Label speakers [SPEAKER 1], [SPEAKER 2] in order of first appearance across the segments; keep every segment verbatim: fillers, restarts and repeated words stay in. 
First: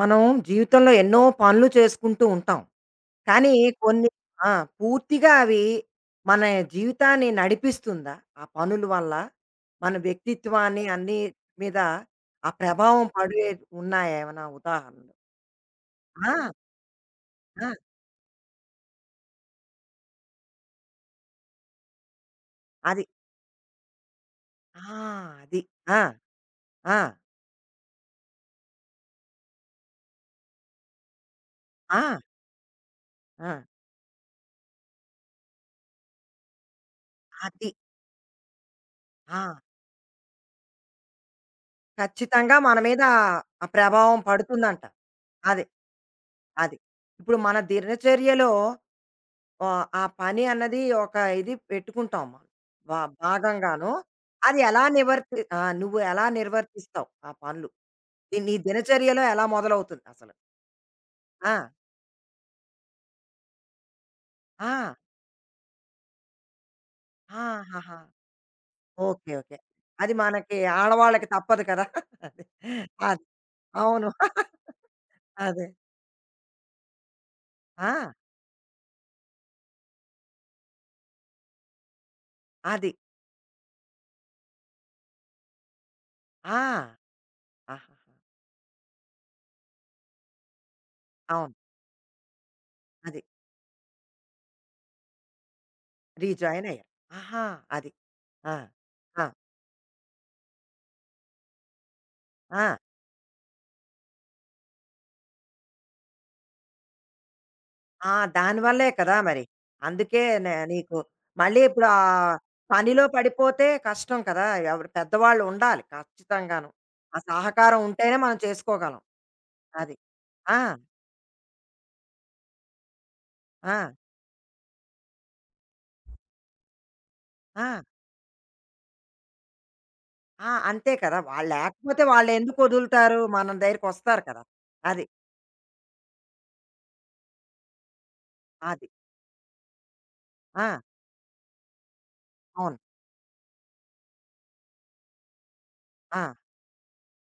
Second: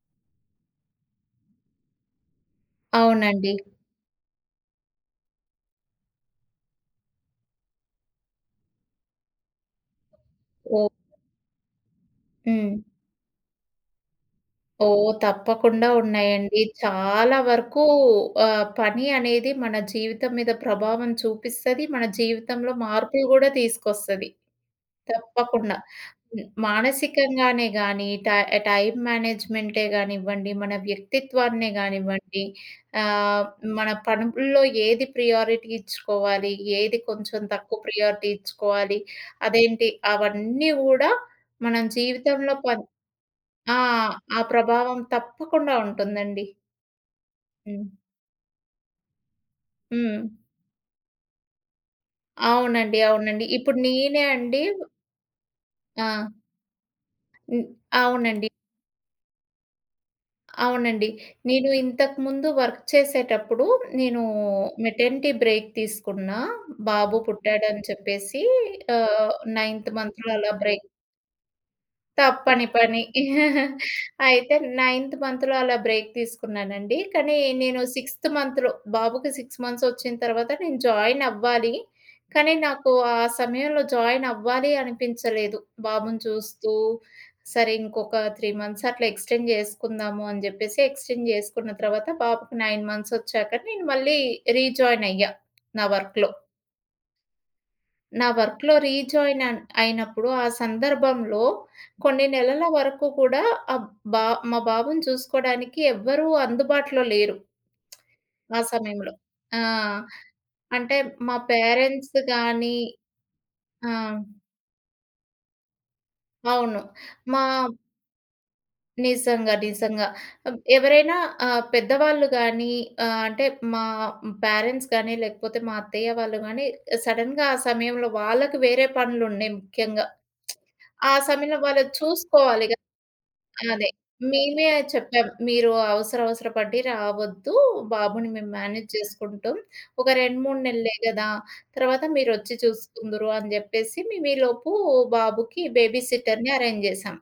[SPEAKER 1] మనం జీవితంలో ఎన్నో పనులు చేసుకుంటూ ఉంటాం. కానీ
[SPEAKER 2] అవునండి.
[SPEAKER 1] కొన్ని ఆ! పూర్తిగా అవి మన జీవితాన్ని నడిపిస్తుందా? ఆ పనుల వల్ల మన వ్యక్తిత్వాన్ని
[SPEAKER 2] ఓహ్!
[SPEAKER 1] అన్ని మీద ఆ
[SPEAKER 2] హ్మ్.
[SPEAKER 1] ప్రభావం పడే ఉన్నాయా ఏమైనా
[SPEAKER 2] ఓహ్!
[SPEAKER 1] ఉదాహరణలు?
[SPEAKER 2] తప్పకుండా
[SPEAKER 1] ఆ!
[SPEAKER 2] ఉన్నాయండి. చాలా
[SPEAKER 1] ఆ!
[SPEAKER 2] వరకు ఆహ్, పని అనేది మన జీవితం మీద ప్రభావం చూపిస్తది. మన జీవితంలో
[SPEAKER 1] అది.
[SPEAKER 2] మార్పులు గూడా తీసుకొస్తది.
[SPEAKER 1] ఆ! అది.
[SPEAKER 2] తప్పకుండా.
[SPEAKER 1] ఆ!
[SPEAKER 2] హ్మ్.
[SPEAKER 1] ఆ!
[SPEAKER 2] మానసికంగానే గాని, టై టైమ్ మేనేజ్‌మెంటే గానివ్వండి, మన వ్యక్తిత్వాన్నే
[SPEAKER 1] ఆ!
[SPEAKER 2] గానివ్వండి, ఆహ్,
[SPEAKER 1] ఆ!
[SPEAKER 2] మన పనుల్లో ఏది ప్రియారిటీ ఇచ్చుకోవాలి, ఏది కొంచెం
[SPEAKER 1] అది.
[SPEAKER 2] తక్కువ ప్రియారిటీ ఇచ్చుకోవాలి,
[SPEAKER 1] ఆ!
[SPEAKER 2] అదేంటి అవన్నీ గూడా మనం జీవితంలో
[SPEAKER 1] ఖచ్చితంగా
[SPEAKER 2] ప
[SPEAKER 1] మన మీద ఆ
[SPEAKER 2] ఆ!
[SPEAKER 1] ప్రభావం
[SPEAKER 2] ఆ
[SPEAKER 1] పడుతుందంట.
[SPEAKER 2] ప్రభావం
[SPEAKER 1] అది.
[SPEAKER 2] తప్పకుండా ఉంటుందండి.
[SPEAKER 1] అది. ఇప్పుడు మన
[SPEAKER 2] హ్మ్.
[SPEAKER 1] దినచర్యలో ఆ ఆ
[SPEAKER 2] హ్మ్.
[SPEAKER 1] పని అన్నది ఒక ఇది పెట్టుకుంటాం మనం.
[SPEAKER 2] అవునండి.
[SPEAKER 1] బా
[SPEAKER 2] అవునండి. ఇప్పుడు
[SPEAKER 1] భాగంగాను.
[SPEAKER 2] నేనే
[SPEAKER 1] అది
[SPEAKER 2] అండి.
[SPEAKER 1] ఎలా నివర్తి ఆ! నువ్వు
[SPEAKER 2] ఆ!
[SPEAKER 1] ఎలా నిర్వర్తిస్తావు ఆ
[SPEAKER 2] హ్మ్.
[SPEAKER 1] పనులు? నీ
[SPEAKER 2] అవునండి.
[SPEAKER 1] నీ దినచర్యలో ఎలా మొదలవుతుంది అసలు?
[SPEAKER 2] అవునండి.
[SPEAKER 1] ఆ!
[SPEAKER 2] నేను ఇంతకుముందు వర్క్ చేసేటప్పుడు నేను
[SPEAKER 1] ఆ!
[SPEAKER 2] మెటర్నిటీ బ్రేక్ తీసుకున్నా. బాబు
[SPEAKER 1] ఆ,
[SPEAKER 2] పుట్టాడని
[SPEAKER 1] ఆహాహా!
[SPEAKER 2] చెప్పేసి
[SPEAKER 1] ఓకే.
[SPEAKER 2] ఆహ్,
[SPEAKER 1] ఓకే.
[SPEAKER 2] నైన్త్
[SPEAKER 1] అది
[SPEAKER 2] మంత్‌లో అలా
[SPEAKER 1] మనకి
[SPEAKER 2] బ్రేక్
[SPEAKER 1] ఆడవాళ్ళకి తప్పదు కదా! అది.
[SPEAKER 2] తప్పని పని.
[SPEAKER 1] అది. అవును.
[SPEAKER 2] అయితే నైన్త్ మంత్‌లో
[SPEAKER 1] అదే.
[SPEAKER 2] అలా బ్రేక్ తీసుకున్నానండి. కానీ నేను
[SPEAKER 1] ఆ!
[SPEAKER 2] సిక్స్త్ మంత్‌లో బాబుకి ఆరు మంత్స్ వచ్చిన తర్వాత నేను జాయిన్ అవ్వాలి. కానీ
[SPEAKER 1] అది.
[SPEAKER 2] నాకు ఆ సమయంలో జాయిన్ అవ్వాలి అనిపించలేదు. బాబుని
[SPEAKER 1] ఆ!
[SPEAKER 2] చూస్తూ సరే
[SPEAKER 1] ఆహాహా!
[SPEAKER 2] ఇంకొక మూడు మంత్స్ అట్లా ఎక్స్టెండ్ చేసుకుందాము అని జెప్పేసి ఎక్స్టెండ్
[SPEAKER 1] అవును.
[SPEAKER 2] చేసుకున్న తర్వాత బాబుకి తొమ్మిది మంత్స్
[SPEAKER 1] అది.
[SPEAKER 2] వచ్చాక నేను మళ్ళీ రీజాయిన్ అయ్యా నా వర్క్‌లో.
[SPEAKER 1] రీజాయిన్ అయ్యారు. ఆహా! అది.
[SPEAKER 2] నా
[SPEAKER 1] ఆ!
[SPEAKER 2] వర్క్‌లో
[SPEAKER 1] ఆ!
[SPEAKER 2] రీజాయిన్ అన్ అయినప్పుడు ఆ సందర్భంలో కొన్ని నెలల
[SPEAKER 1] ఆ!
[SPEAKER 2] వరకు కూడా ఆహ్, బా మా బాబుని చూసుకోవడానికి ఎవ్వరూ అందుబాటులో లేరు
[SPEAKER 1] ఆ!
[SPEAKER 2] ఆ
[SPEAKER 1] దానివల్లే
[SPEAKER 2] సమయంలో.
[SPEAKER 1] కదా మరి.
[SPEAKER 2] ఆ!
[SPEAKER 1] అందుకే నే
[SPEAKER 2] అంటే
[SPEAKER 1] నీకు
[SPEAKER 2] మా
[SPEAKER 1] మళ్ళీ ఇప్పుడు ఆ
[SPEAKER 2] పేరెంట్స్ గాని.
[SPEAKER 1] పనిలో పడిపోతే
[SPEAKER 2] ఆ!
[SPEAKER 1] కష్టం కదా! ఎవరు పెద్దవాళ్ళు ఉండాలి ఖచ్చితంగాను.
[SPEAKER 2] అవును.
[SPEAKER 1] ఆ
[SPEAKER 2] మా
[SPEAKER 1] సహకారం ఉంటేనే మనం చేసుకోగలం.
[SPEAKER 2] నిజంగా.
[SPEAKER 1] అది.
[SPEAKER 2] నిజంగా. ఆహ్,
[SPEAKER 1] ఆ!
[SPEAKER 2] ఎవరైనా ఆహ్, పెద్దవాళ్ళు గానీ, ఆహ్, అంటే
[SPEAKER 1] ఆ!
[SPEAKER 2] మా పేరెంట్స్ గానీ, లేకపోతే మా అత్తయ్య వాళ్ళు గానీ సడెన్‌గా ఆ
[SPEAKER 1] ఆ!
[SPEAKER 2] సమయంలో వాళ్ళకి వేరే పనులున్నాయి ముఖ్యంగా.
[SPEAKER 1] ఆ! అంతే
[SPEAKER 2] ఆ
[SPEAKER 1] కదా! వాళ్ళు
[SPEAKER 2] సమయంలో వాళ్ళది
[SPEAKER 1] లేకపోతే వాళ్ళెందుకు
[SPEAKER 2] చూసుకోవాలి గదా!
[SPEAKER 1] వదులుతారు? మన
[SPEAKER 2] అదే.
[SPEAKER 1] దగ్గరికొస్తారు కదా!
[SPEAKER 2] మేమే
[SPEAKER 1] అది.
[SPEAKER 2] చెప్పాం, "మీరు అవసరవసర పడి రావద్దు. బాబుని మేము
[SPEAKER 1] అది.
[SPEAKER 2] మేనేజ్ జేసుకుంటాం. ఒక రెండు, మూడు
[SPEAKER 1] ఆ!
[SPEAKER 2] నెలలే గదా! తర్వాత మీరొచ్చి
[SPEAKER 1] అవును.
[SPEAKER 2] చూసుకుందురు" అని జెప్పేసి మేమీలోపు బాబుకి బేబీ
[SPEAKER 1] ఆ!
[SPEAKER 2] సిట్టర్‌ని అరేంజ్ జేసాం.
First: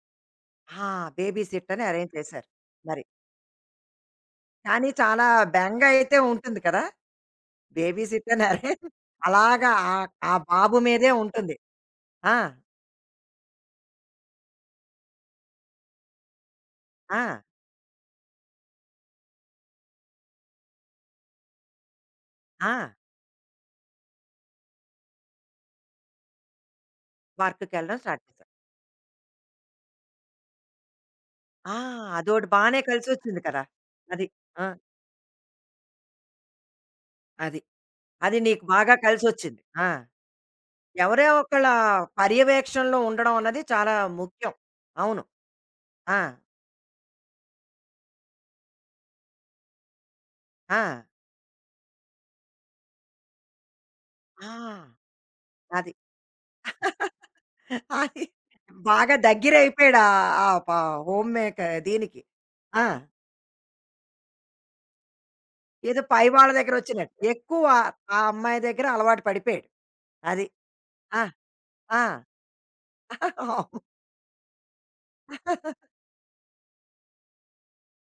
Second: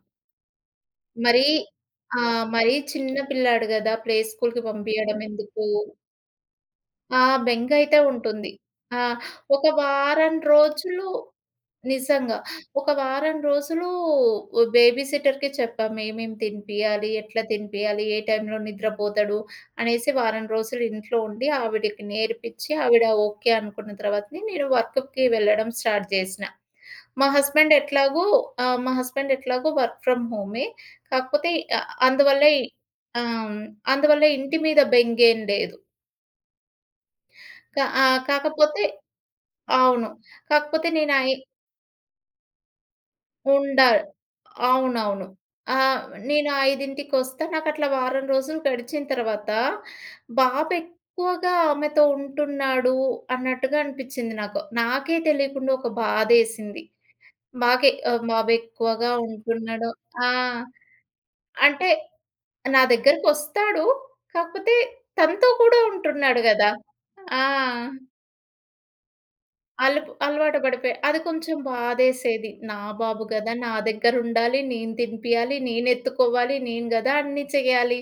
[SPEAKER 1] ఆ! బేబీ
[SPEAKER 2] మరీ
[SPEAKER 1] సిట్ అని అరేంజ్
[SPEAKER 2] ఆహ్,
[SPEAKER 1] చేశారు.
[SPEAKER 2] మరీ
[SPEAKER 1] మరి.
[SPEAKER 2] చిన్న పిల్లాడు గదా! ప్లే స్కూల్‌కి
[SPEAKER 1] కానీ
[SPEAKER 2] పంపియడం
[SPEAKER 1] చాలా
[SPEAKER 2] ఎందుకు?
[SPEAKER 1] బెంగ అయితే ఉంటుంది కదా!
[SPEAKER 2] ఆ బెంగైతే
[SPEAKER 1] బేబీ సిట్ అని
[SPEAKER 2] ఉంటుంది.
[SPEAKER 1] అరేంజ్
[SPEAKER 2] ఆ! ఒక
[SPEAKER 1] అలాగా ఆ ఆ
[SPEAKER 2] వారం
[SPEAKER 1] బాబు
[SPEAKER 2] రోజులు
[SPEAKER 1] మీదే ఉంటుంది. ఆ!
[SPEAKER 2] నిజంగా. ఒక వారం రోజులు బేబీ సిట్టర్‌కి చెప్పాం. ఏమేం తినిపియాలి?
[SPEAKER 1] ఆ!
[SPEAKER 2] ఎట్లా తినిపియాలి? ఏ టైంలో నిద్రపోతాడు? అనేసి వారం రోజులు ఇంట్లో ఉండి ఆవిడకి నేర్పిచ్చి
[SPEAKER 1] ఆ!
[SPEAKER 2] ఆవిడ ఓకే అనుకున్న తర్వాతనే నేను వర్క్‌కి వెళ్ళడం స్టార్ట్ చేసిన. మా హస్బెండ్
[SPEAKER 1] వర్క్‌కెళ్ళడం స్టార్ట్
[SPEAKER 2] ఎట్లాగో
[SPEAKER 1] చేశారు.
[SPEAKER 2] ఆహ్, మా హస్బెండ్ ఎట్లాగో వర్క్ ఫ్రమ్ హోమే. కాకపోతే
[SPEAKER 1] ఆ!
[SPEAKER 2] ఆహ్, అందువల్ల
[SPEAKER 1] అదోటి
[SPEAKER 2] ఇ
[SPEAKER 1] బానే కలిసొచ్చింది
[SPEAKER 2] ఆహ్,
[SPEAKER 1] కదా!
[SPEAKER 2] అందువల్ల
[SPEAKER 1] అది.
[SPEAKER 2] ఇంటి
[SPEAKER 1] ఆ!
[SPEAKER 2] మీద బెంగేం లేదు.
[SPEAKER 1] అది.
[SPEAKER 2] క ఆహ్,
[SPEAKER 1] అది నీకు
[SPEAKER 2] కాకపోతే
[SPEAKER 1] బాగా కలిసొచ్చింది. ఆ!
[SPEAKER 2] అవును. కాకపోతే నేను
[SPEAKER 1] ఎవరో
[SPEAKER 2] ఐ
[SPEAKER 1] ఒకళ్ళ పర్యవేక్షణలో ఉండడం అన్నది
[SPEAKER 2] ఉండా
[SPEAKER 1] చాలా ముఖ్యం. అవును.
[SPEAKER 2] అవునవును. ఆహ్,
[SPEAKER 1] ఆ!
[SPEAKER 2] నేను 5:00కొస్తా. నాకట్లా వారం రోజులు గడిచిన తర్వాత బాబు
[SPEAKER 1] ఆ!
[SPEAKER 2] ఎక్కువగా ఆమెతో ఉంటున్నాడు అన్నట్టుగా అనిపించింది
[SPEAKER 1] ఆ!
[SPEAKER 2] నాకు. నాకే తెలియకుండా ఒక
[SPEAKER 1] అది.
[SPEAKER 2] బాధేసింది. బాగే ఆహ్,
[SPEAKER 1] అది.
[SPEAKER 2] బాబు ఎక్కువగా
[SPEAKER 1] బాగా
[SPEAKER 2] ఉంటున్నాడు.
[SPEAKER 1] దగ్గరైపోయాడు
[SPEAKER 2] ఆ!
[SPEAKER 1] ఆహ్, ఆ ప హోమ్ మేకర్
[SPEAKER 2] అంటే
[SPEAKER 1] దీనికి.
[SPEAKER 2] నా
[SPEAKER 1] ఆ!
[SPEAKER 2] దగ్గరకొస్తాడు. కాకపోతే తనతో కూడా
[SPEAKER 1] ఏదో పై
[SPEAKER 2] ఉంటున్నాడు
[SPEAKER 1] వాళ్ళ
[SPEAKER 2] గదా!
[SPEAKER 1] దగ్గర వచ్చినట్టు.
[SPEAKER 2] ఆ!
[SPEAKER 1] ఎక్కువ ఆ అమ్మాయి దగ్గర అలవాటు పడిపోయాడు.
[SPEAKER 2] అలుపు
[SPEAKER 1] అది.
[SPEAKER 2] అలవాటు పడిపోయా. అది
[SPEAKER 1] ఆ!
[SPEAKER 2] కొంచెం
[SPEAKER 1] ఆ!
[SPEAKER 2] బాధేసేది. నా బాబు గదా! నా
[SPEAKER 1] అవును.
[SPEAKER 2] దగ్గరుండాలి. నేను తినిపియాలి. నేనెత్తుకోవాలి. నేను గదా! అన్నీ చేయాలి.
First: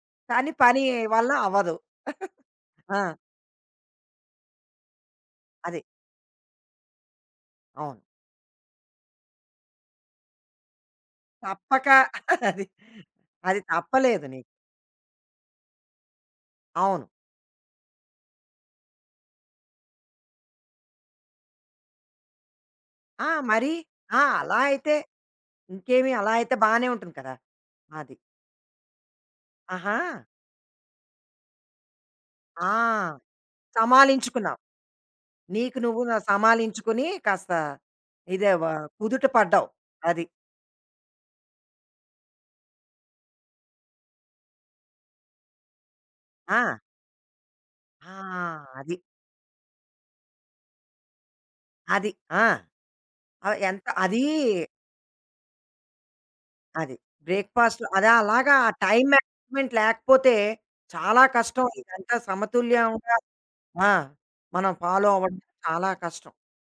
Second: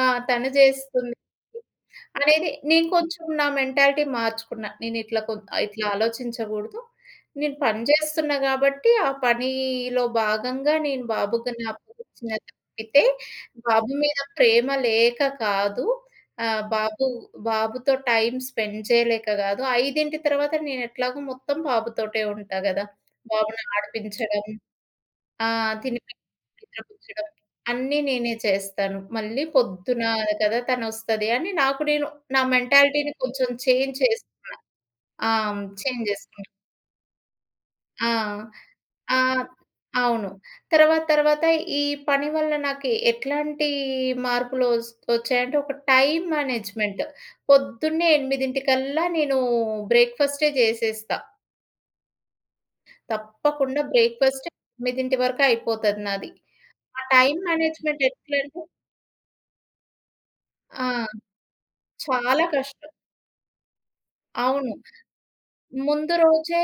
[SPEAKER 2] ఆ!
[SPEAKER 1] కానీ
[SPEAKER 2] తను
[SPEAKER 1] పని
[SPEAKER 2] జేస్తుంది
[SPEAKER 1] వల్ల అవ్వదు.
[SPEAKER 2] అనేది నేను
[SPEAKER 1] ఆ!
[SPEAKER 2] కొంచెం నా మెంటాలిటీ మార్చుకున్నా. నేనిట్లా కొ
[SPEAKER 1] అది.
[SPEAKER 2] ఇట్లా ఆలోచించగూడదు. నేను పని
[SPEAKER 1] అవును.
[SPEAKER 2] జేస్తున్నా గాబట్టి, ఆ పనిలో భాగంగా నేను బాబుకని
[SPEAKER 1] తప్పక
[SPEAKER 2] అప్పగించిన
[SPEAKER 1] అది.
[SPEAKER 2] తప్పితే,
[SPEAKER 1] అది
[SPEAKER 2] బాబు మీద
[SPEAKER 1] తప్పలేదు నీకు.
[SPEAKER 2] ప్రేమ లేక కాదు. ఆహ్,
[SPEAKER 1] అవును.
[SPEAKER 2] బాబు బాబుతో టైం స్పెండ్ చేయలేక గాదు. ఐదు తర్వాత నేనెట్లాగో మొత్తం బాబుతోటే ఉంటా గదా!
[SPEAKER 1] ఆ!
[SPEAKER 2] బాబుని
[SPEAKER 1] మరి ఆ!
[SPEAKER 2] ఆడిపించడం,
[SPEAKER 1] అలా అయితే
[SPEAKER 2] ఆ!
[SPEAKER 1] ఇంకేమి
[SPEAKER 2] తినిపి
[SPEAKER 1] అలా అయితే బానే ఉంటుంది
[SPEAKER 2] నిద్రపుచ్చడం
[SPEAKER 1] కదా!
[SPEAKER 2] అన్నీ
[SPEAKER 1] అది.
[SPEAKER 2] నేనే చేస్తాను. మళ్ళీ
[SPEAKER 1] ఆహా!
[SPEAKER 2] పొద్దున కదా తనొస్తది అని నాకు నేను నా
[SPEAKER 1] ఆ!
[SPEAKER 2] మెంటాలిటీని కొంచెం చేంజ్ చేసుకున్నా.
[SPEAKER 1] సమాలించుకున్నావు.
[SPEAKER 2] ఆ!
[SPEAKER 1] నీకు నువ్వు
[SPEAKER 2] చేంజ్
[SPEAKER 1] న
[SPEAKER 2] చేసుకున్నా.
[SPEAKER 1] సమాలించుకుని కాస్త
[SPEAKER 2] ఆ!
[SPEAKER 1] ఇదే వ కుదుట
[SPEAKER 2] ఆహ్,
[SPEAKER 1] పడ్డావు. అది.
[SPEAKER 2] అవును. తర్వాత తర్వాత ఈ పని వల్ల నాకు ఎట్లాంటి మార్పులు వస్ వచ్చాయంటే ఒక టైమ్
[SPEAKER 1] ఆ!
[SPEAKER 2] మేనేజ్‌మెంట్.
[SPEAKER 1] ఆ!
[SPEAKER 2] పొద్దున్నే
[SPEAKER 1] అది.
[SPEAKER 2] 8:00కల్లా నేను బ్రేక్‌ఫాస్టే చేసేస్తా.
[SPEAKER 1] అది. ఆ! ఆహ్,
[SPEAKER 2] తప్పకుండా
[SPEAKER 1] ఎంత అదీ
[SPEAKER 2] బ్రేక్‌ఫాస్ట్ ఎనిమిది వరకు అయిపోతది నాది.
[SPEAKER 1] అది.
[SPEAKER 2] ఆ టైమ్
[SPEAKER 1] బ్రేక్‌ఫాస్ట్‌లో
[SPEAKER 2] మేనేజ్‌మెంట్
[SPEAKER 1] అదా అలాగా
[SPEAKER 2] ఎట్లంటే
[SPEAKER 1] ఆ టైమ్ మేనేజ్‌మెంట్ లేకపోతే
[SPEAKER 2] ఆ!
[SPEAKER 1] చాలా కష్టం. ఇదంతా
[SPEAKER 2] చాలా కష్టం.
[SPEAKER 1] సమతుల్యంగా ఆ! మనం
[SPEAKER 2] అవును.
[SPEAKER 1] ఫాలో అవ్వడం చాలా
[SPEAKER 2] ముందు
[SPEAKER 1] కష్టం.
[SPEAKER 2] రోజే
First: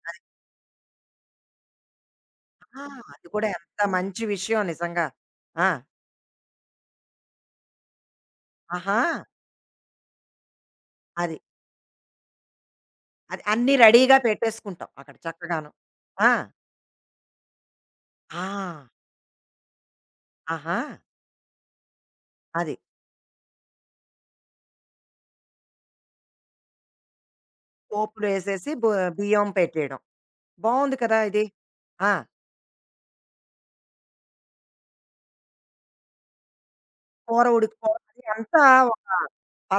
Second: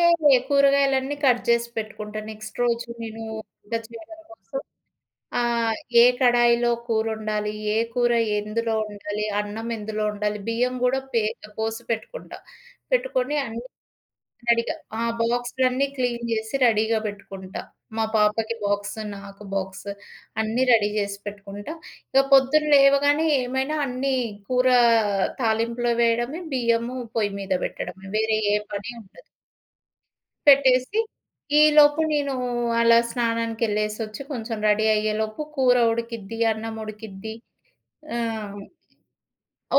[SPEAKER 2] కూరగాయలన్నీ కట్ చేసి పెట్టుకుంటా. నెక్స్ట్
[SPEAKER 1] ఆ!
[SPEAKER 2] రోజు నేను
[SPEAKER 1] అది కూడా
[SPEAKER 2] వంట
[SPEAKER 1] ఎంత
[SPEAKER 2] చేయడం
[SPEAKER 1] మంచి
[SPEAKER 2] కోసం
[SPEAKER 1] విషయం నిజంగా. ఆ!
[SPEAKER 2] ఆహ్, ఏ కడాయిలో కూరొండాలి, ఏ కూర ఎందులో
[SPEAKER 1] ఆహా!
[SPEAKER 2] వండాలి, అన్నం ఎందులో వండాలి, బియ్యం గూడా పే
[SPEAKER 1] అది.
[SPEAKER 2] పోసి పెట్టుకుంటా. పెట్టుకొని
[SPEAKER 1] అది
[SPEAKER 2] అన్
[SPEAKER 1] అన్నీ రెడీగా
[SPEAKER 2] రెడీగా.
[SPEAKER 1] పెట్టేసుకుంటాం
[SPEAKER 2] ఆ
[SPEAKER 1] అక్కడ చక్కగాను.
[SPEAKER 2] బాక్సులన్నీ క్లీన్
[SPEAKER 1] ఆ!
[SPEAKER 2] జేసి రెడీగా పెట్టుకుంటా. మా
[SPEAKER 1] ఆ!
[SPEAKER 2] పాపకి బాక్స్, నాకు బాక్స్ అన్నీ
[SPEAKER 1] ఆహా!
[SPEAKER 2] రెడీ జేసి పెట్టుకుంటా. ఇక పొద్దున్న
[SPEAKER 1] అది.
[SPEAKER 2] లేవగానే ఏమైనా అన్నీ కూర తాలింపులో వేయడమే, బియ్యము పొయ్యి మీద పెట్టడమే.
[SPEAKER 1] పోపులో
[SPEAKER 2] వేరే ఏ
[SPEAKER 1] ఏసేసి బొ
[SPEAKER 2] పని ఉండదు.
[SPEAKER 1] బియ్యం పెట్టేయడం. బావుంది
[SPEAKER 2] పెట్టేసి
[SPEAKER 1] కదా! ఇది.
[SPEAKER 2] ఈలోపు
[SPEAKER 1] ఆ!
[SPEAKER 2] నేను అలా స్నానానికెళ్ళేసొచ్చి కొంచెం రెడీ అయ్యేలోపు కూర ఉడికిద్ది, అన్నం ఉడికిద్ది.
[SPEAKER 1] కూర ఉడికిపోవడం
[SPEAKER 2] ఆ!
[SPEAKER 1] అది అంతా ఒక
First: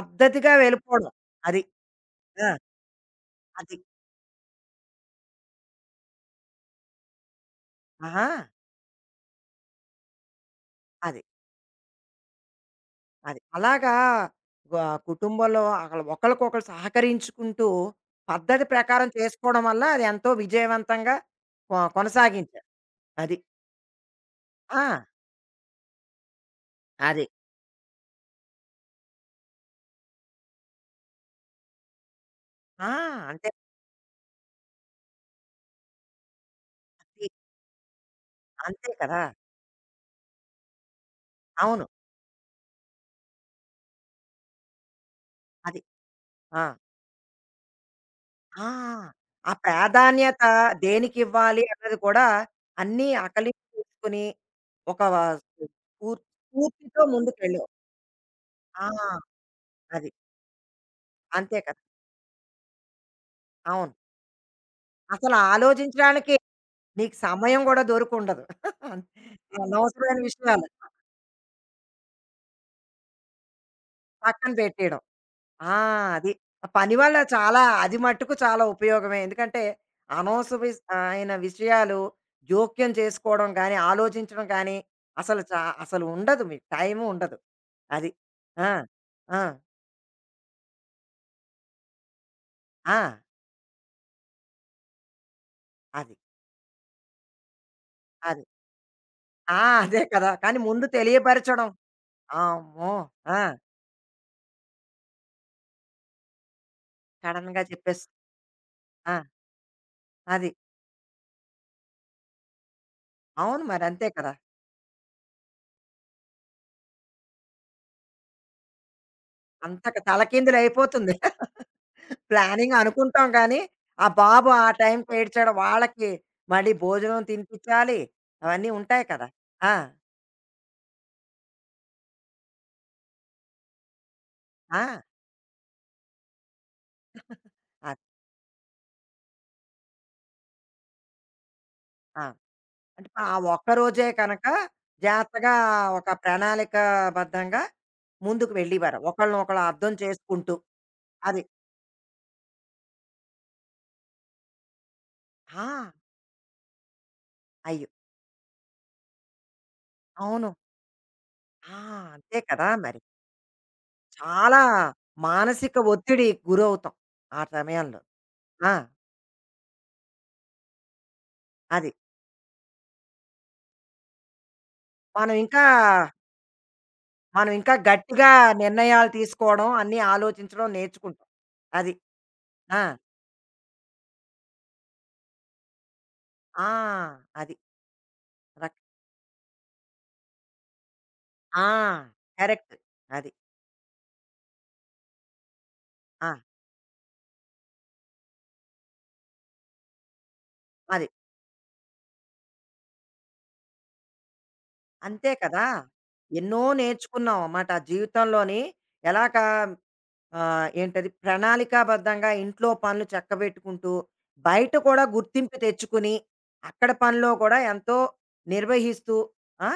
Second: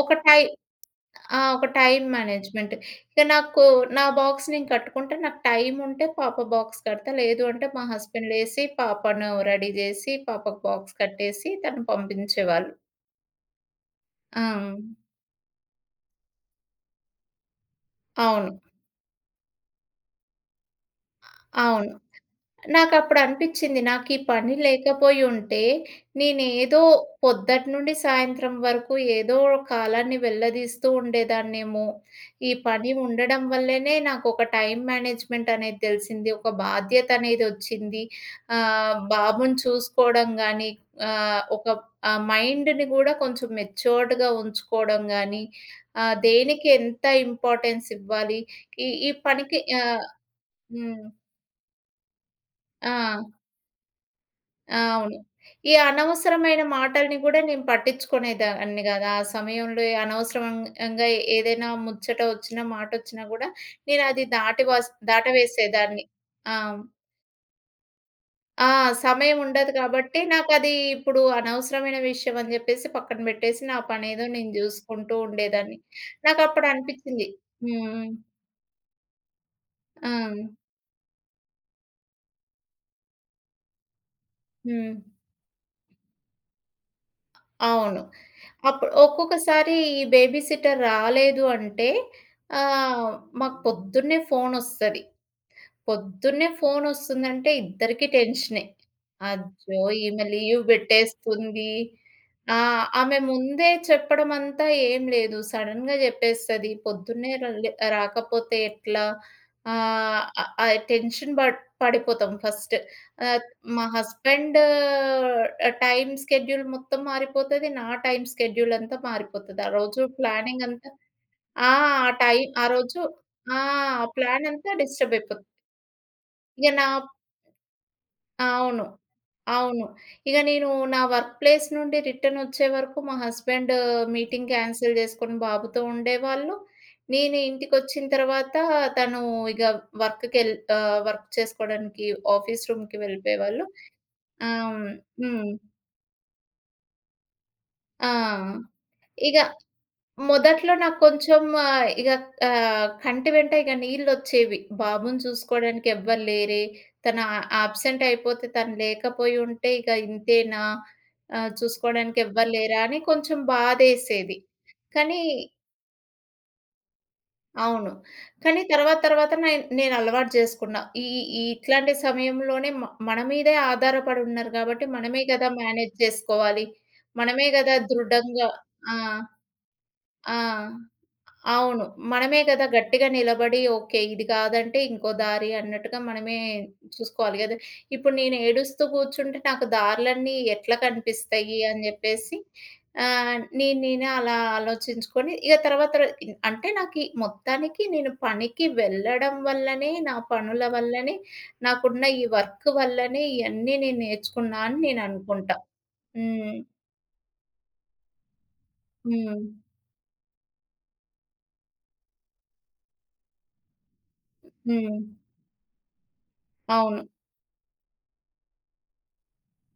[SPEAKER 2] ఒక టై
[SPEAKER 1] వెళ్ళిపోవడం.
[SPEAKER 2] ఆ!
[SPEAKER 1] అది.
[SPEAKER 2] ఒక టైమ్
[SPEAKER 1] ఆ!
[SPEAKER 2] మేనేజ్‌మెంట్. ఇక నాకు
[SPEAKER 1] అది.
[SPEAKER 2] నా బాక్స్ నేను కట్టుకుంటే నాకు టైమ్ ఉంటే పాప బాక్స్ కడతా. లేదు అంటే మా
[SPEAKER 1] ఆహా!
[SPEAKER 2] హస్బెండ్ లేసి పాపను రెడీ చేసి పాపకు బాక్స్
[SPEAKER 1] అది.
[SPEAKER 2] కట్టేసి తను పంపించేవాళ్ళు.
[SPEAKER 1] అది. అలాగా
[SPEAKER 2] ఆ!
[SPEAKER 1] వ కుటుంబంలో అక్కడ ఒకళ్ళకొకళ్ళు సహకరించుకుంటూ
[SPEAKER 2] అవును.
[SPEAKER 1] పద్ధతి ప్రకారం చేసుకోవడం వల్ల అది ఎంతో విజయవంతంగా కొ
[SPEAKER 2] అవును.
[SPEAKER 1] కొనసాగించారు.
[SPEAKER 2] నాకప్పుడు
[SPEAKER 1] అది.
[SPEAKER 2] అనిపిచ్చింది, నాకీ పని
[SPEAKER 1] ఆ!
[SPEAKER 2] లేకపోయి ఉంటే, నేనేదో
[SPEAKER 1] అది.
[SPEAKER 2] పొద్దటి నుండి సాయంత్రం వరకు ఏదో కాలాన్ని వెల్లదీస్తూ ఉండేదాన్నేమో. ఈ
[SPEAKER 1] ఆ!
[SPEAKER 2] పని ఉండడం
[SPEAKER 1] అంతే.
[SPEAKER 2] వల్లనే నాకొక టైమ్ మేనేజ్‌మెంట్ అనేది తెలిసింది. ఒక బాధ్యత
[SPEAKER 1] అది.
[SPEAKER 2] అనేదొచ్చింది.
[SPEAKER 1] అంతే
[SPEAKER 2] ఆహ్,
[SPEAKER 1] కదా!
[SPEAKER 2] బాబుని చూసుకోవడం గానీ, ఆహ్, ఒక
[SPEAKER 1] అవును.
[SPEAKER 2] ఆహ్, మైండ్‌ని గూడా కొంచెం మెచ్యూర్డ్‌గా ఉంచుకోవడం గానీ,
[SPEAKER 1] అది.
[SPEAKER 2] ఆహ్,
[SPEAKER 1] ఆ!
[SPEAKER 2] దేనికి ఎంత ఇంపార్టెన్స్ ఇవ్వాలి.
[SPEAKER 1] ఆ!
[SPEAKER 2] ఈ ఈ
[SPEAKER 1] ఆ
[SPEAKER 2] పనికి ఆహ్,
[SPEAKER 1] ప్రాధాన్యత
[SPEAKER 2] హ్మ్.
[SPEAKER 1] దేనికివ్వాలి అన్నది కూడా
[SPEAKER 2] ఆ!
[SPEAKER 1] అన్నీ ఆకలింపు చేసుకొని
[SPEAKER 2] ఆ!
[SPEAKER 1] ఒక
[SPEAKER 2] అవును. ఈ
[SPEAKER 1] స్ఫూర్
[SPEAKER 2] అనవసరమైన
[SPEAKER 1] స్ఫూర్తితో
[SPEAKER 2] మాటల్ని గూడా నేను
[SPEAKER 1] ముందుకెళ్ళావు.
[SPEAKER 2] పట్టించుకునేదాన్ని
[SPEAKER 1] ఆ!
[SPEAKER 2] గాదు. ఆ సమయంలో ఏ
[SPEAKER 1] అది.
[SPEAKER 2] అనవసరంగా
[SPEAKER 1] అంతే
[SPEAKER 2] ఏదైనా
[SPEAKER 1] కదా!
[SPEAKER 2] ముచ్చట వచ్చినా, మాటొచ్చినా గూడా
[SPEAKER 1] అవును.
[SPEAKER 2] నేనది దాటి వాస్
[SPEAKER 1] అసలు
[SPEAKER 2] దాటవేసేదాన్ని.
[SPEAKER 1] ఆలోచించడానికి
[SPEAKER 2] ఆ!
[SPEAKER 1] నీకు సమయం గూడా దొరికుండదు.
[SPEAKER 2] ఆ! సమయం ఉండదు
[SPEAKER 1] అనవసరమైన
[SPEAKER 2] కాబట్టి
[SPEAKER 1] విషయాలు
[SPEAKER 2] నాకది ఇప్పుడు అనవసరమైన విషయం అని జెప్పేసి పక్కన బెట్టేసి, నా పనేదో
[SPEAKER 1] పక్కన
[SPEAKER 2] నేను
[SPEAKER 1] పెట్టేయడం.
[SPEAKER 2] జూసుకుంటూ
[SPEAKER 1] ఆ!
[SPEAKER 2] ఉండేదాన్ని.
[SPEAKER 1] అది. ఆ
[SPEAKER 2] నాకప్పుడు
[SPEAKER 1] పని వల్ల
[SPEAKER 2] అనిపిచ్చింది.
[SPEAKER 1] చాలా
[SPEAKER 2] హ్మ్.
[SPEAKER 1] అది
[SPEAKER 2] హ్మ్.
[SPEAKER 1] మట్టుకు చాలా ఉపయోగమే. ఎందుకంటే
[SPEAKER 2] ఆ!
[SPEAKER 1] అనవసరమైన ఆయన విషయాలు జోక్యం చేసుకోవడం గానీ, ఆలోచించడం గానీ,
[SPEAKER 2] హ్మ్.
[SPEAKER 1] అసలు చా అసలు ఉండదు మీకు టైము ఉండదు.
[SPEAKER 2] అవును.
[SPEAKER 1] అది. ఆ!
[SPEAKER 2] అప్పుడు
[SPEAKER 1] ఆ!
[SPEAKER 2] ఒక్కొక్కసారి ఈ బేబీ సిట్టర్ రాలేదు అంటే
[SPEAKER 1] ఆ!
[SPEAKER 2] ఆహ్, మాకు పొద్దున్నే ఫోనొస్తది.
[SPEAKER 1] అది.
[SPEAKER 2] పొద్దున్నే ఫోనొస్తుందంటే ఇద్దరికీ
[SPEAKER 1] అది.
[SPEAKER 2] టెన్షనే.
[SPEAKER 1] ఆ!
[SPEAKER 2] అజ్జో!
[SPEAKER 1] అదే
[SPEAKER 2] ఈమె
[SPEAKER 1] కదా! కానీ
[SPEAKER 2] లీవ్
[SPEAKER 1] ముందు తెలియపరచడం.
[SPEAKER 2] బెట్టేస్తుంది. ఆ!
[SPEAKER 1] అమ్మో!
[SPEAKER 2] ఆమె
[SPEAKER 1] ఆ!
[SPEAKER 2] ముందే చెప్పడం అంతా ఏం లేదు. సడెన్‌గా జెప్పేస్తది. పొద్దున్నే
[SPEAKER 1] సడెన్‌గా
[SPEAKER 2] రలే
[SPEAKER 1] చెప్పేసి
[SPEAKER 2] రాకపోతే ఎట్లా?
[SPEAKER 1] ఆ!
[SPEAKER 2] ఆహ్,
[SPEAKER 1] అది.
[SPEAKER 2] ఆహ్, ఆ టెన్షన్ బడ్ పడిపోతాం ఫస్ట్. ఆహ్,
[SPEAKER 1] అవును మరి
[SPEAKER 2] మా
[SPEAKER 1] అంతే కదా!
[SPEAKER 2] హస్బెండ్ టైమ్ స్కెడ్యూల్ మొత్తం మారిపోతది. నా టైమ్ స్కెడ్యూల్ అంతా మారిపోతది. ఆ
[SPEAKER 1] అంతక
[SPEAKER 2] రోజు ప్లానింగ్ అంతా
[SPEAKER 1] తలకిందులయిపోతుంది.
[SPEAKER 2] ఆ! ఆ టైం ఆ
[SPEAKER 1] ప్లానింగ్
[SPEAKER 2] రోజు
[SPEAKER 1] అనుకుంటాం కానీ,
[SPEAKER 2] ఆ!
[SPEAKER 1] ఆ
[SPEAKER 2] ప్లాన్
[SPEAKER 1] బాబు ఆ
[SPEAKER 2] అంతా
[SPEAKER 1] టైంకి
[SPEAKER 2] డిస్టర్బ్ అయిపోతది.
[SPEAKER 1] ఏడ్చాడు. వాళ్ళకి
[SPEAKER 2] ఇగ
[SPEAKER 1] మళ్ళీ
[SPEAKER 2] నా
[SPEAKER 1] భోజనం తినిపించాలి. అవన్నీ
[SPEAKER 2] అవును.
[SPEAKER 1] ఉంటాయి కదా! ఆ!
[SPEAKER 2] అవును. ఇగ నేను నా వర్క్ ప్లేస్ నుండి రిటర్నొచ్చే వరకు మా హస్బెండ్ మీటింగ్ క్యాన్సిల్
[SPEAKER 1] ఆ!
[SPEAKER 2] చేసుకొని బాబుతో ఉండేవాళ్ళు. నేను
[SPEAKER 1] అది.
[SPEAKER 2] ఇంటికొచ్చిన తర్వాత తను ఇగ వర్క్‌కెళ్ ఆహ్, వర్క్ చేసుకోవడానికి
[SPEAKER 1] ఆ!
[SPEAKER 2] ఆఫీస్ రూమ్‌కి
[SPEAKER 1] అంటే ఆ
[SPEAKER 2] వెళ్ళిపోయేవాళ్ళు.
[SPEAKER 1] ఒక్క రోజే కనుక
[SPEAKER 2] ఆహ్, హ్మ్.
[SPEAKER 1] జాగ్రత్తగా ఒక ప్రణాళికాబద్ధంగా
[SPEAKER 2] ఆ!
[SPEAKER 1] ముందుకు వెళ్ళేవారు.
[SPEAKER 2] ఇగ
[SPEAKER 1] ఒకళ్ళనొకళ్ళు అర్థం చేసుకుంటూ.
[SPEAKER 2] మొదట్లో నాకు
[SPEAKER 1] అది.
[SPEAKER 2] కొంచెం ఆహ్, ఇగ ఆహ్, కంటి వెంట ఇగ నీళ్లొచ్చేవి. బాబుని
[SPEAKER 1] ఆ!
[SPEAKER 2] చూసుకోవడానికి ఎవ్వరు లేరే! తను ఆ
[SPEAKER 1] అయ్యో!
[SPEAKER 2] అబ్సెంట్ అయిపోతే, తను లేకపోయి ఉంటే ఇక
[SPEAKER 1] అవును.
[SPEAKER 2] ఇంతేనా? ఆహ్,
[SPEAKER 1] ఆ!
[SPEAKER 2] చూసుకోవడానికి
[SPEAKER 1] అంతే
[SPEAKER 2] ఎవ్వరు
[SPEAKER 1] కదా
[SPEAKER 2] లేరా? అని
[SPEAKER 1] మరి.
[SPEAKER 2] కొంచెం బాధేసేది.
[SPEAKER 1] చాలా
[SPEAKER 2] కానీ
[SPEAKER 1] మానసిక ఒత్తిడికి గురవుతాం ఆ
[SPEAKER 2] అవును.
[SPEAKER 1] సమయంలో.
[SPEAKER 2] కానీ
[SPEAKER 1] ఆ!
[SPEAKER 2] తర్వాత తర్వాత నేన్ నేను అలవాటు చేసుకున్నా. ఈ ఈ
[SPEAKER 1] అది.
[SPEAKER 2] ఇట్లాంటి సమయంలోనే మ మన మీదే ఆధారపడి ఉన్నారు కాబట్టి మనమే
[SPEAKER 1] మనం
[SPEAKER 2] గదా!
[SPEAKER 1] ఇంకా
[SPEAKER 2] మేనేజ్ చేసుకోవాలి. మనమే
[SPEAKER 1] మనం ఇంకా
[SPEAKER 2] గదా!
[SPEAKER 1] గట్టిగా
[SPEAKER 2] దృఢంగా. ఆ!
[SPEAKER 1] నిర్ణయాలు తీసుకోవడం, అన్నీ
[SPEAKER 2] ఆ!
[SPEAKER 1] ఆలోచించడం నేర్చుకుంటాం.
[SPEAKER 2] అవును.
[SPEAKER 1] అది.
[SPEAKER 2] మనమే గదా!
[SPEAKER 1] ఆ!
[SPEAKER 2] గట్టిగా నిలబడి ఓకే, ఇది కాదంటే ఇంకో దారి అన్నట్టుగా మనమే
[SPEAKER 1] ఆ!
[SPEAKER 2] చూసుకోవాలి
[SPEAKER 1] అది.
[SPEAKER 2] గదా! ఇప్పుడు నేను
[SPEAKER 1] రక్
[SPEAKER 2] ఏడుస్తూ కూర్చుంటే నాకు దారులన్నీ ఎట్లా కనిపిస్తాయి
[SPEAKER 1] ఆ!
[SPEAKER 2] అని జెప్పేసి
[SPEAKER 1] కరెక్ట్. అది.
[SPEAKER 2] ఆహ్, నేను నేనే అలా ఆలోచించుకొని ఇగ తర్వాత రో
[SPEAKER 1] ఆ!
[SPEAKER 2] అంటే నాకీ మొత్తానికి నేను పనికి వెళ్ళడం వల్లనే, నా పనుల
[SPEAKER 1] అది.
[SPEAKER 2] వల్లనే, నాకున్న ఈ వర్క్ వల్లనే ఇయన్నీ నేను నేర్చుకున్నా అని
[SPEAKER 1] అంతే
[SPEAKER 2] నేననుకుంటా.
[SPEAKER 1] కదా!
[SPEAKER 2] హ్మ్.
[SPEAKER 1] ఎన్నో నేర్చుకున్నాం అన్నమాట. ఆ జీవితంలోని
[SPEAKER 2] హ్మ్.
[SPEAKER 1] ఎలాగా ఆ, ఏంటది ప్రణాళికాబద్ధంగా ఇంట్లో పనులు చక్కబెట్టుకుంటూ బయట
[SPEAKER 2] హ్మ్.
[SPEAKER 1] కూడా గుర్తింపు తెచ్చుకుని అక్కడ
[SPEAKER 2] అవును.
[SPEAKER 1] పనిలో కూడా ఎంతో నిర్వహిస్తూ ఆ,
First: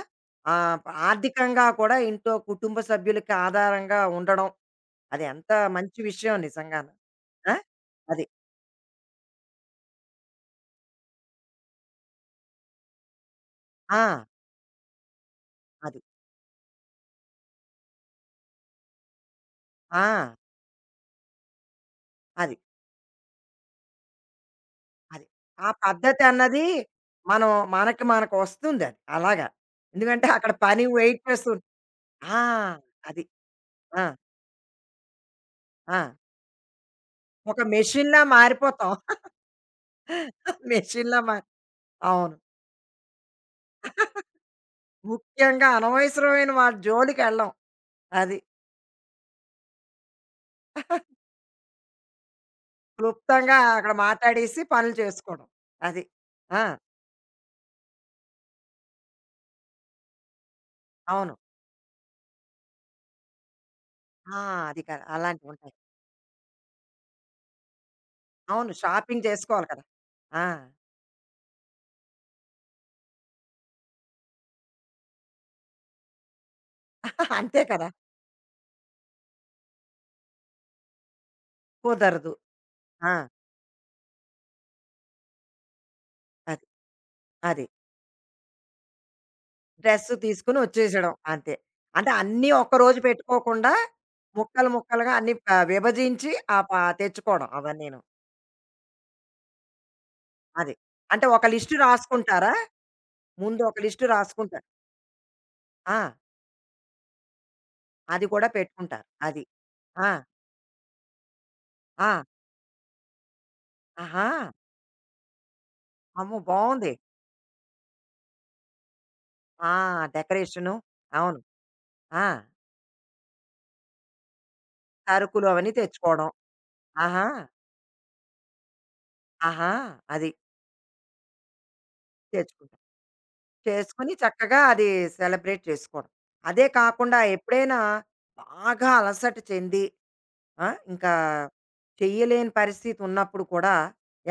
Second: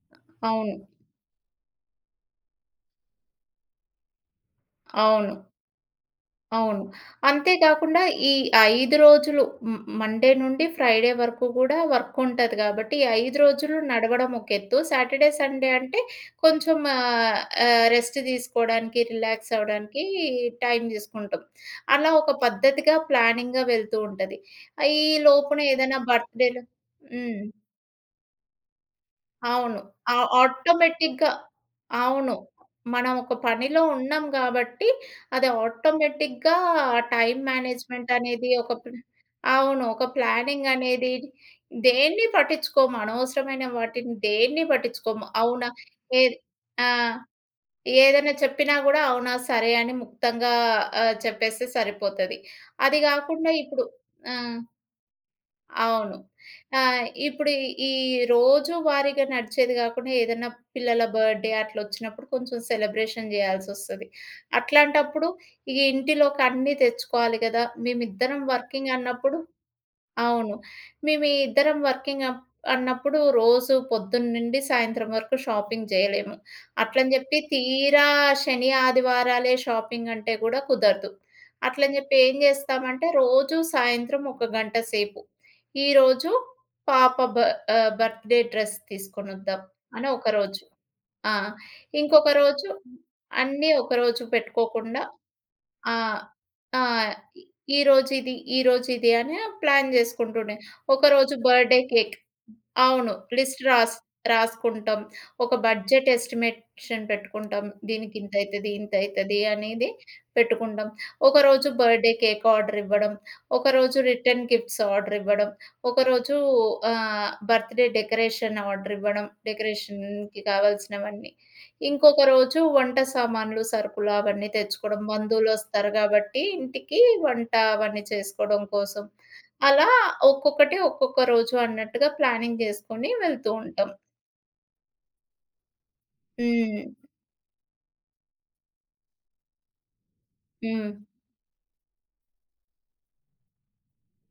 [SPEAKER 1] ఆ,
[SPEAKER 2] అవును.
[SPEAKER 1] ఆర్థికంగా కూడా ఇంట్లో కుటుంబ సభ్యులకి ఆధారంగా ఉండడం అది
[SPEAKER 2] అవును.
[SPEAKER 1] ఎంత మంచి విషయం
[SPEAKER 2] అవును.
[SPEAKER 1] నిజంగాను
[SPEAKER 2] అంతే
[SPEAKER 1] ఆ?
[SPEAKER 2] గాకుండా
[SPEAKER 1] అది
[SPEAKER 2] ఈ ఐదు రోజులు మ్ మండే నుండి ఫ్రైడే వరకు గూడా వర్కుంటది గాబట్టి, ఈ ఐదు రోజులు
[SPEAKER 1] ఆ
[SPEAKER 2] నడవడం ఒక ఎత్తు. సాటర్‌డే, సండే అంటే
[SPEAKER 1] అది
[SPEAKER 2] కొంచెం ఆహ్, ఆహ్, రెస్ట్ తీసుకోడానికి, రిలాక్స్
[SPEAKER 1] ఆ
[SPEAKER 2] అవ్వడానికి టైం తీసుకుంటాం. అలా ఒక
[SPEAKER 1] అది
[SPEAKER 2] పద్ధతిగా, ప్లానింగ్‌గా వెళ్తూ ఉంటది. ఆహ్, ఈ
[SPEAKER 1] అది
[SPEAKER 2] లోపున
[SPEAKER 1] ఆ
[SPEAKER 2] ఏదైనా
[SPEAKER 1] పద్ధతి
[SPEAKER 2] బర్త్‌డేలు.
[SPEAKER 1] అన్నది
[SPEAKER 2] హ్మ్.
[SPEAKER 1] మనం మనకి మనకు వస్తుంది అది అలాగా
[SPEAKER 2] అవును. ఆ
[SPEAKER 1] ఎందుకంటే అక్కడ పని వెయిట్
[SPEAKER 2] ఆటోమేటిక్‌గా.
[SPEAKER 1] చేస్తుంది
[SPEAKER 2] అవును.
[SPEAKER 1] ఆ
[SPEAKER 2] మనం
[SPEAKER 1] అది
[SPEAKER 2] ఒక పనిలో
[SPEAKER 1] ఆ
[SPEAKER 2] ఉన్నాం గాబట్టి, అది
[SPEAKER 1] ఆ
[SPEAKER 2] ఆటోమేటిక్‌గా ఆ టైమ్
[SPEAKER 1] ఒక
[SPEAKER 2] మేనేజ్‌మెంట్
[SPEAKER 1] మెషిన్‌లా
[SPEAKER 2] అనేది ఒక
[SPEAKER 1] మారిపోతాం.
[SPEAKER 2] ప్ల అవును, ఒక ప్లానింగ్ అనేది
[SPEAKER 1] మెషిన్‌లా మారి
[SPEAKER 2] దేన్ని
[SPEAKER 1] అవును.
[SPEAKER 2] పట్టించుకోము. అనవసరమైన వాటిని దేన్ని పట్టించుకోము.
[SPEAKER 1] ముఖ్యంగా
[SPEAKER 2] అవునా? ఏది
[SPEAKER 1] అనవసరమైన వాటి
[SPEAKER 2] ఆ!
[SPEAKER 1] జోలికెళ్ళం.
[SPEAKER 2] ఏదైనా
[SPEAKER 1] అది.
[SPEAKER 2] చెప్పినా గూడా అవునా? సరే అని ముక్తంగా ఆహ్, చెప్పేస్తే సరిపోతది. అది గాకుండా
[SPEAKER 1] క్లుప్తంగా
[SPEAKER 2] ఇప్పుడు
[SPEAKER 1] అక్కడ
[SPEAKER 2] ఆ!
[SPEAKER 1] మాట్లాడేసి పనులు చేసుకోవడం. అది.
[SPEAKER 2] అవును.
[SPEAKER 1] ఆ!
[SPEAKER 2] ఆహ్, ఇప్పుడు ఈ రోజువారీగా నడిచేది గాకుండా ఏదన్నా పిల్లల
[SPEAKER 1] అవును.
[SPEAKER 2] బర్త్‌డే అట్లొచ్చినప్పుడు కొంచెం సెలబ్రేషన్ జేయాల్సొస్తది.
[SPEAKER 1] ఆ! అది కదా!
[SPEAKER 2] అట్లాంటప్పుడు
[SPEAKER 1] అలాంటివుంటాయి.
[SPEAKER 2] ఈ ఇంటిలోకన్నీ తెచ్చుకోవాలి గదా! మేమిద్దరం
[SPEAKER 1] అవును.
[SPEAKER 2] వర్కింగ్
[SPEAKER 1] షాపింగ్
[SPEAKER 2] అన్నప్పుడు
[SPEAKER 1] చేసుకోవాలి కదా! ఆ!
[SPEAKER 2] అవును. మేమీ ఇద్దరం వర్కింగ్ అప్ అన్నప్పుడు రోజు పొద్దున్నుండి సాయంత్రం వరకు షాపింగ్ జెయలేము. అట్లని జెప్పి
[SPEAKER 1] అంతే కదా!
[SPEAKER 2] తీరా శని, ఆదివారాలే షాపింగంటే గూడా కుదరదు. అట్లని జెప్పి
[SPEAKER 1] కుదరదు.
[SPEAKER 2] ఏం జేస్తామంటే,
[SPEAKER 1] ఆ!
[SPEAKER 2] రోజూ సాయంత్రం ఒక గంట సేపు, ఈరోజు
[SPEAKER 1] అది.
[SPEAKER 2] పాప బ
[SPEAKER 1] అది.
[SPEAKER 2] ఆహ్, బర్త్‌డే డ్రెస్ తీసుకొనొద్దాం అని
[SPEAKER 1] డ్రెస్ తీసుకొని
[SPEAKER 2] ఒకరోజు.
[SPEAKER 1] వచ్చేసేయడం
[SPEAKER 2] ఆ!
[SPEAKER 1] అంతే. అంటే
[SPEAKER 2] ఇంకొక
[SPEAKER 1] అన్నీ
[SPEAKER 2] రోజు
[SPEAKER 1] ఒక్కరోజు
[SPEAKER 2] అన్నీ
[SPEAKER 1] పెట్టుకోకుండా
[SPEAKER 2] ఒకరోజు
[SPEAKER 1] ముక్కలు,
[SPEAKER 2] పెట్టుకోకుండా.
[SPEAKER 1] ముక్కలుగా అన్నీ ఆహ్,
[SPEAKER 2] ఆ!
[SPEAKER 1] విభజించి ఆ ప
[SPEAKER 2] ఆ!
[SPEAKER 1] తెచ్చుకోవడం అవన్నీను.
[SPEAKER 2] ఈరోజు ఇది, ఈరోజు ఇది అని ప్లాన్ జేసుకుంటుండే.
[SPEAKER 1] అది. అంటే
[SPEAKER 2] ఒకరోజు
[SPEAKER 1] ఒక లిస్ట్
[SPEAKER 2] బర్త్‌డే కేక్.
[SPEAKER 1] రాసుకుంటారా?
[SPEAKER 2] అవును.
[SPEAKER 1] ముందు
[SPEAKER 2] లిస్ట్
[SPEAKER 1] ఒక
[SPEAKER 2] రాస్
[SPEAKER 1] లిస్ట్ రాసుకుంటారు.
[SPEAKER 2] రాసుకుంటాం. ఒక
[SPEAKER 1] ఆ!
[SPEAKER 2] బడ్జెట్ ఎస్టిమేషన్ పెట్టుకుంటాం. దీనికి
[SPEAKER 1] అది కూడా
[SPEAKER 2] ఇంతయితది,
[SPEAKER 1] పెట్టుకుంటారు.
[SPEAKER 2] ఇంతయితది
[SPEAKER 1] అది.
[SPEAKER 2] అనేది
[SPEAKER 1] ఆ!
[SPEAKER 2] పెట్టుకుంటాం. ఒకరోజు బర్త్‌డే
[SPEAKER 1] ఆ!
[SPEAKER 2] కేక్ ఆర్డర్ ఇవ్వడం, ఒకరోజు
[SPEAKER 1] ఆహా!
[SPEAKER 2] రిటర్న్ గిఫ్ట్స్ ఆర్డర్ ఇవ్వడం, ఒకరోజు
[SPEAKER 1] అమ్మో! బావుంది.
[SPEAKER 2] ఆహ్, బర్త్‌డే డెకరేషన్ ఆర్డర్ ఇవ్వడం,
[SPEAKER 1] ఆ!
[SPEAKER 2] డెకరేషన్‌కి
[SPEAKER 1] డెకరేషను.
[SPEAKER 2] కావాల్సినవన్నీ.
[SPEAKER 1] అవును.
[SPEAKER 2] ఇంకొక
[SPEAKER 1] ఆ!
[SPEAKER 2] రోజు వంట సామాన్లు, సరుకులు అవన్నీ తెచ్చుకోవడం.
[SPEAKER 1] సరుకులు అవన్నీ
[SPEAKER 2] బంధువులొస్తారు
[SPEAKER 1] తెచ్చుకోవడం.
[SPEAKER 2] కాబట్టి ఇంటికి
[SPEAKER 1] ఆహా!
[SPEAKER 2] వంట అవన్నీ చేసుకోవడం కోసం.
[SPEAKER 1] ఆహా!
[SPEAKER 2] అలా
[SPEAKER 1] అది.
[SPEAKER 2] ఒక్కొక్కటి ఒక్కొక్క రోజు అన్నట్టుగా ప్లానింగ్
[SPEAKER 1] తెచ్చుకుంటాం.
[SPEAKER 2] జేసుకొని వెళ్తూ ఉంటాం.
[SPEAKER 1] చేసుకొని చక్కగా అది సెలబ్రేట్ చేసుకోవడం. అదే
[SPEAKER 2] హ్మ్.
[SPEAKER 1] కాకుండా ఎప్పుడైనా బాగా అలసట చెంది ఆ!
[SPEAKER 2] హ్మ్.
[SPEAKER 1] ఇంకా చెయ్యలేని పరిస్థితి ఉన్నప్పుడు కూడా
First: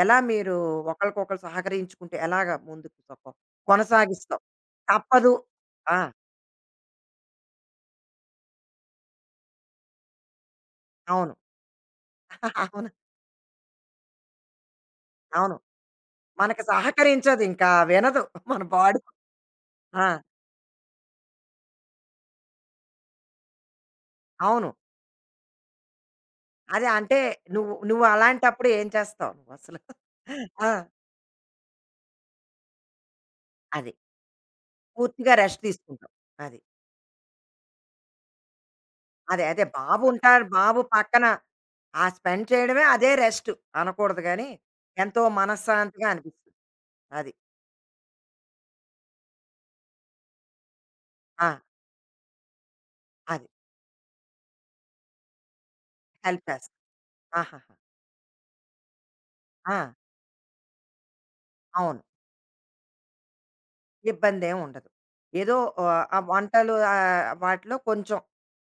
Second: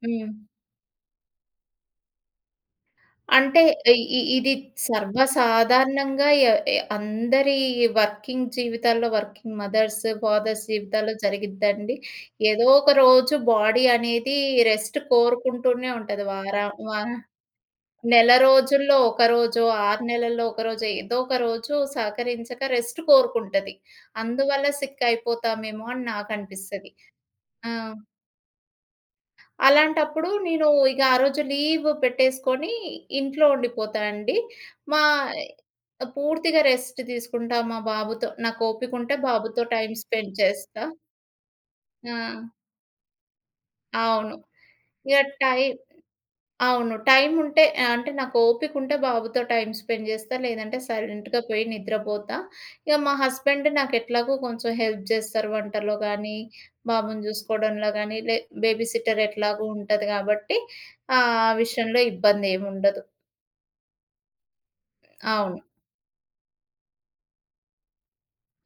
[SPEAKER 1] ఎలా
[SPEAKER 2] హ్మ్.
[SPEAKER 1] మీరు ఒకళ్ళకొకళ్ళు సహకరించుకుంటే ఎలాగా ముందుకు సొ
[SPEAKER 2] అంటే ఇ ఇ
[SPEAKER 1] కొనసాగిస్తావు?
[SPEAKER 2] ఇది
[SPEAKER 1] తప్పదు. ఆ!
[SPEAKER 2] సర్వసాధారణంగా ఎ ఎ అందరి వర్కింగ్ జీవితాల్లో, వర్కింగ్ మదర్స్, ఫాదర్స్ జీవితాల్లో
[SPEAKER 1] అవును.
[SPEAKER 2] జరిగిద్దండి. ఏదో
[SPEAKER 1] అవును.
[SPEAKER 2] ఒక రోజు బాడీ అనేది రెస్ట్
[SPEAKER 1] అవును.
[SPEAKER 2] కోరుకుంటూనే ఉంటది.
[SPEAKER 1] మనకి
[SPEAKER 2] వారం వార
[SPEAKER 1] సహకరించదింకా వినదు
[SPEAKER 2] నెల
[SPEAKER 1] మన
[SPEAKER 2] రోజుల్లో
[SPEAKER 1] బాడీ.
[SPEAKER 2] ఒక రోజో, ఆరు
[SPEAKER 1] ఆ!
[SPEAKER 2] నెలల్లో ఒక రోజో ఏదో ఒక రోజు సహకరించక రెస్ట్ కోరుకుంటది. అందువల్ల
[SPEAKER 1] అవును.
[SPEAKER 2] సిక్ అయిపోతామేమో అని
[SPEAKER 1] అదే
[SPEAKER 2] నాకనిపిస్తది.
[SPEAKER 1] అంటే
[SPEAKER 2] ఆ!
[SPEAKER 1] నువ్వు నువ్వు అలాంటప్పుడు ఏం చేస్తావు నువ్వసలు?
[SPEAKER 2] అలాంటప్పుడు నేను
[SPEAKER 1] ఆ!
[SPEAKER 2] ఇక ఆ రోజు లీవ్ పెట్టేసుకొని ఇంట్లో
[SPEAKER 1] అది.
[SPEAKER 2] ఉండిపోతా అండి. మా
[SPEAKER 1] పూర్తిగా రెస్ట్ తీసుకుంటావు. అది.
[SPEAKER 2] పూర్తిగా రెస్ట్ తీసుకుంటా మా బాబుతో. నాకు ఓపికుంటే
[SPEAKER 1] అదే. అదే.
[SPEAKER 2] బాబుతో టైమ్
[SPEAKER 1] బాబు
[SPEAKER 2] స్పెండ్
[SPEAKER 1] ఉంటారు. బాబు
[SPEAKER 2] చేస్తా.
[SPEAKER 1] పక్కన ఆ
[SPEAKER 2] ఆ!
[SPEAKER 1] స్పెండ్ చేయడమే అదే రెస్ట్ అనకూడదు
[SPEAKER 2] అవును.
[SPEAKER 1] గానీ,
[SPEAKER 2] ఇక
[SPEAKER 1] ఎంతో
[SPEAKER 2] టై
[SPEAKER 1] మనశ్శాంతిగా అనిపిస్తుంది.
[SPEAKER 2] అవును.
[SPEAKER 1] అది.
[SPEAKER 2] టైముంటే ఆహ్, అంటే నాకు ఓపికుంటే బాబుతో టైమ్ స్పెండ్ జేస్తా. లేదంటే సైలెంట్‌గా
[SPEAKER 1] ఆ!
[SPEAKER 2] పోయి నిద్రపోతా. ఇగ మా
[SPEAKER 1] అది.
[SPEAKER 2] హస్బెండ్ నాకెట్లాగో కొంచెం హెల్ప్ జేస్తారు వంటలో గానీ,
[SPEAKER 1] హెల్ప్ చేస్తా.
[SPEAKER 2] బాబుని
[SPEAKER 1] ఆహాహా!
[SPEAKER 2] జూసుకోవడంలో గానీ. లే బేబీ సిట్టర్ ఎట్లాగో
[SPEAKER 1] ఆ!
[SPEAKER 2] ఉంటది గాబట్టి ఆహ్, ఆ
[SPEAKER 1] అవును.
[SPEAKER 2] విషయంలో ఇబ్బందేముండదు.
[SPEAKER 1] ఇబ్బందేం ఉండదు. ఏదో
[SPEAKER 2] అవును.
[SPEAKER 1] ఆహ్, ఆ వంటలు ఆహ్, వాటిలో కొంచెం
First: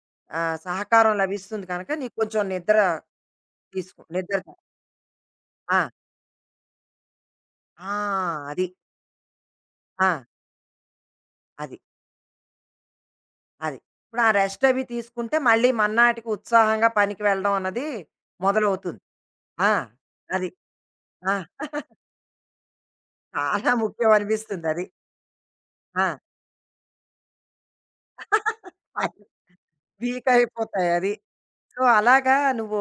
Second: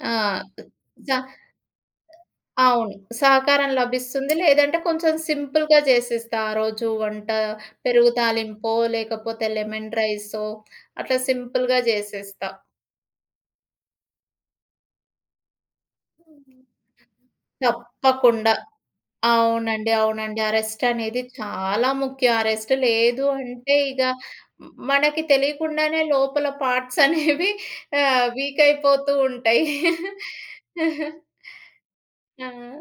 [SPEAKER 2] ఆ!
[SPEAKER 1] ఆహ్,
[SPEAKER 2] స
[SPEAKER 1] సహకారం లభిస్తుంది కనుక నీకు కొంచెం నిద్ర
[SPEAKER 2] అవును. సహకారం
[SPEAKER 1] తీసుకు
[SPEAKER 2] లభిస్తుంది.
[SPEAKER 1] నిద్ర
[SPEAKER 2] లేదంటే కొంచెం
[SPEAKER 1] ఆ!
[SPEAKER 2] సింపుల్‌గా జేసేస్తా ఆ రోజు వంట.
[SPEAKER 1] ఆ!
[SPEAKER 2] పెరుగు
[SPEAKER 1] అది.
[SPEAKER 2] తాలింపో, లేకపోతే లెమన్
[SPEAKER 1] ఆ!
[SPEAKER 2] రైసో అట్లా
[SPEAKER 1] అది.
[SPEAKER 2] సింపుల్‌గా జేసేస్తా.
[SPEAKER 1] అది. ఇప్పుడు ఆ రెస్ట్ అవి తీసుకుంటే మళ్ళీ మర్నాటికి ఉత్సాహంగా పనికి వెళ్ళడం అన్నది
[SPEAKER 2] తప్పకుండా.
[SPEAKER 1] మొదలవుతుంది. ఆ!
[SPEAKER 2] అవునండి. అవునండి. ఆ
[SPEAKER 1] అది.
[SPEAKER 2] రెస్ట్ అనేది
[SPEAKER 1] ఆ!
[SPEAKER 2] చాలా ముఖ్యం. ఆ రెస్ట్ లేదు
[SPEAKER 1] చాలా
[SPEAKER 2] అంటే ఇగ
[SPEAKER 1] ముఖ్యం అనిపిస్తుంది
[SPEAKER 2] మ్
[SPEAKER 1] అది.
[SPEAKER 2] మనకి తెలియకుండానే
[SPEAKER 1] ఆ!
[SPEAKER 2] లోపల పార్ట్స్ అనేవి ఆహ్, వీక్ అయిపోతూ
[SPEAKER 1] అది.
[SPEAKER 2] ఉంటాయి.
[SPEAKER 1] వీక్ అయిపోతాయి అది. సో, అలాగా
[SPEAKER 2] ఆ!
[SPEAKER 1] నువ్వు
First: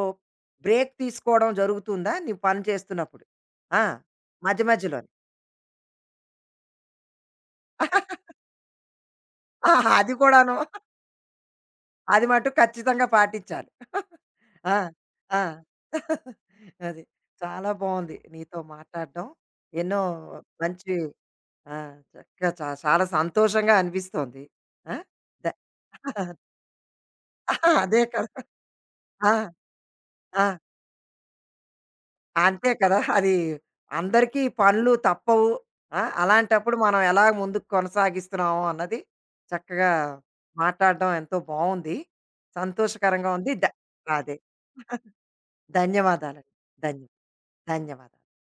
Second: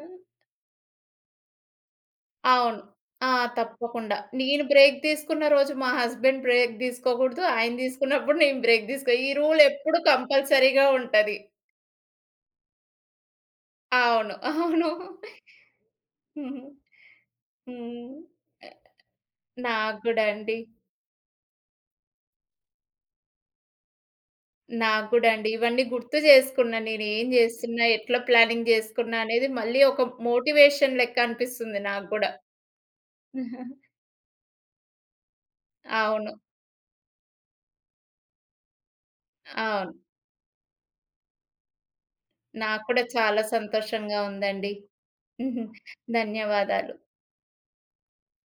[SPEAKER 1] బ్రేక్ తీసుకోవడం జరుగుతుందా? నువ్వు పని
[SPEAKER 2] అవును.
[SPEAKER 1] చేస్తున్నప్పుడు?
[SPEAKER 2] ఆ!
[SPEAKER 1] ఆ!
[SPEAKER 2] తప్పకుండా. నేను
[SPEAKER 1] మధ్య
[SPEAKER 2] బ్రేక్
[SPEAKER 1] మధ్యలోని.
[SPEAKER 2] తీసుకున్న రోజు మా హస్బెండ్ బ్రేక్ తీసుకోకూడదు. ఆయన తీసుకున్నప్పుడు నేను బ్రేక్ తీసుకో ఈ రూల్
[SPEAKER 1] ఆ!
[SPEAKER 2] ఎప్పుడు
[SPEAKER 1] అది కూడాను.
[SPEAKER 2] కంపల్సరీగా ఉంటది.
[SPEAKER 1] అది మటుకు ఖచ్చితంగా పాటించాలి.
[SPEAKER 2] అవును.
[SPEAKER 1] ఆ!
[SPEAKER 2] అవును.
[SPEAKER 1] ఆ!
[SPEAKER 2] హుహు.
[SPEAKER 1] అది. చాలా
[SPEAKER 2] హ్మ్.
[SPEAKER 1] బావుంది నీతో మాట్లాడడం.
[SPEAKER 2] నాకు
[SPEAKER 1] ఎన్నో
[SPEAKER 2] గూడా అండి.
[SPEAKER 1] మంచి ఆ! చక్కగా చా చాలా సంతోషంగా అనిపిస్తోంది. ఆ!
[SPEAKER 2] నాకు గూడా
[SPEAKER 1] ద
[SPEAKER 2] అండి. ఇవన్నీ గుర్తు చేసుకున్నా. నేనేం జేస్తున్నా,
[SPEAKER 1] అదే
[SPEAKER 2] ఎట్లా
[SPEAKER 1] కదా!
[SPEAKER 2] ప్లానింగ్ జేసుకున్నా
[SPEAKER 1] ఆ!
[SPEAKER 2] అనేది మళ్ళీ ఒక
[SPEAKER 1] ఆ!
[SPEAKER 2] మోటివేషన్ లెక్క అనిపిస్తుంది నాకు గూడా.
[SPEAKER 1] అంతే కదా! అది అందరికీ పనులు తప్పవు. ఆ!
[SPEAKER 2] అవును.
[SPEAKER 1] అలాంటప్పుడు మనం ఎలా ముందుకు కొనసాగిస్తున్నాము అన్నది చక్కగా
[SPEAKER 2] అవును.
[SPEAKER 1] మాట్లాడడం ఎంతో బావుంది.
[SPEAKER 2] నాకు కూడా
[SPEAKER 1] సంతోషకరంగా
[SPEAKER 2] చాలా
[SPEAKER 1] ఉంది. ద
[SPEAKER 2] సంతోషంగా
[SPEAKER 1] అదే.
[SPEAKER 2] ఉందండి.
[SPEAKER 1] ధన్యవాదాలండి.
[SPEAKER 2] ధన్యవాదాలు.
[SPEAKER 1] ధన్య ధన్యవాదాలు.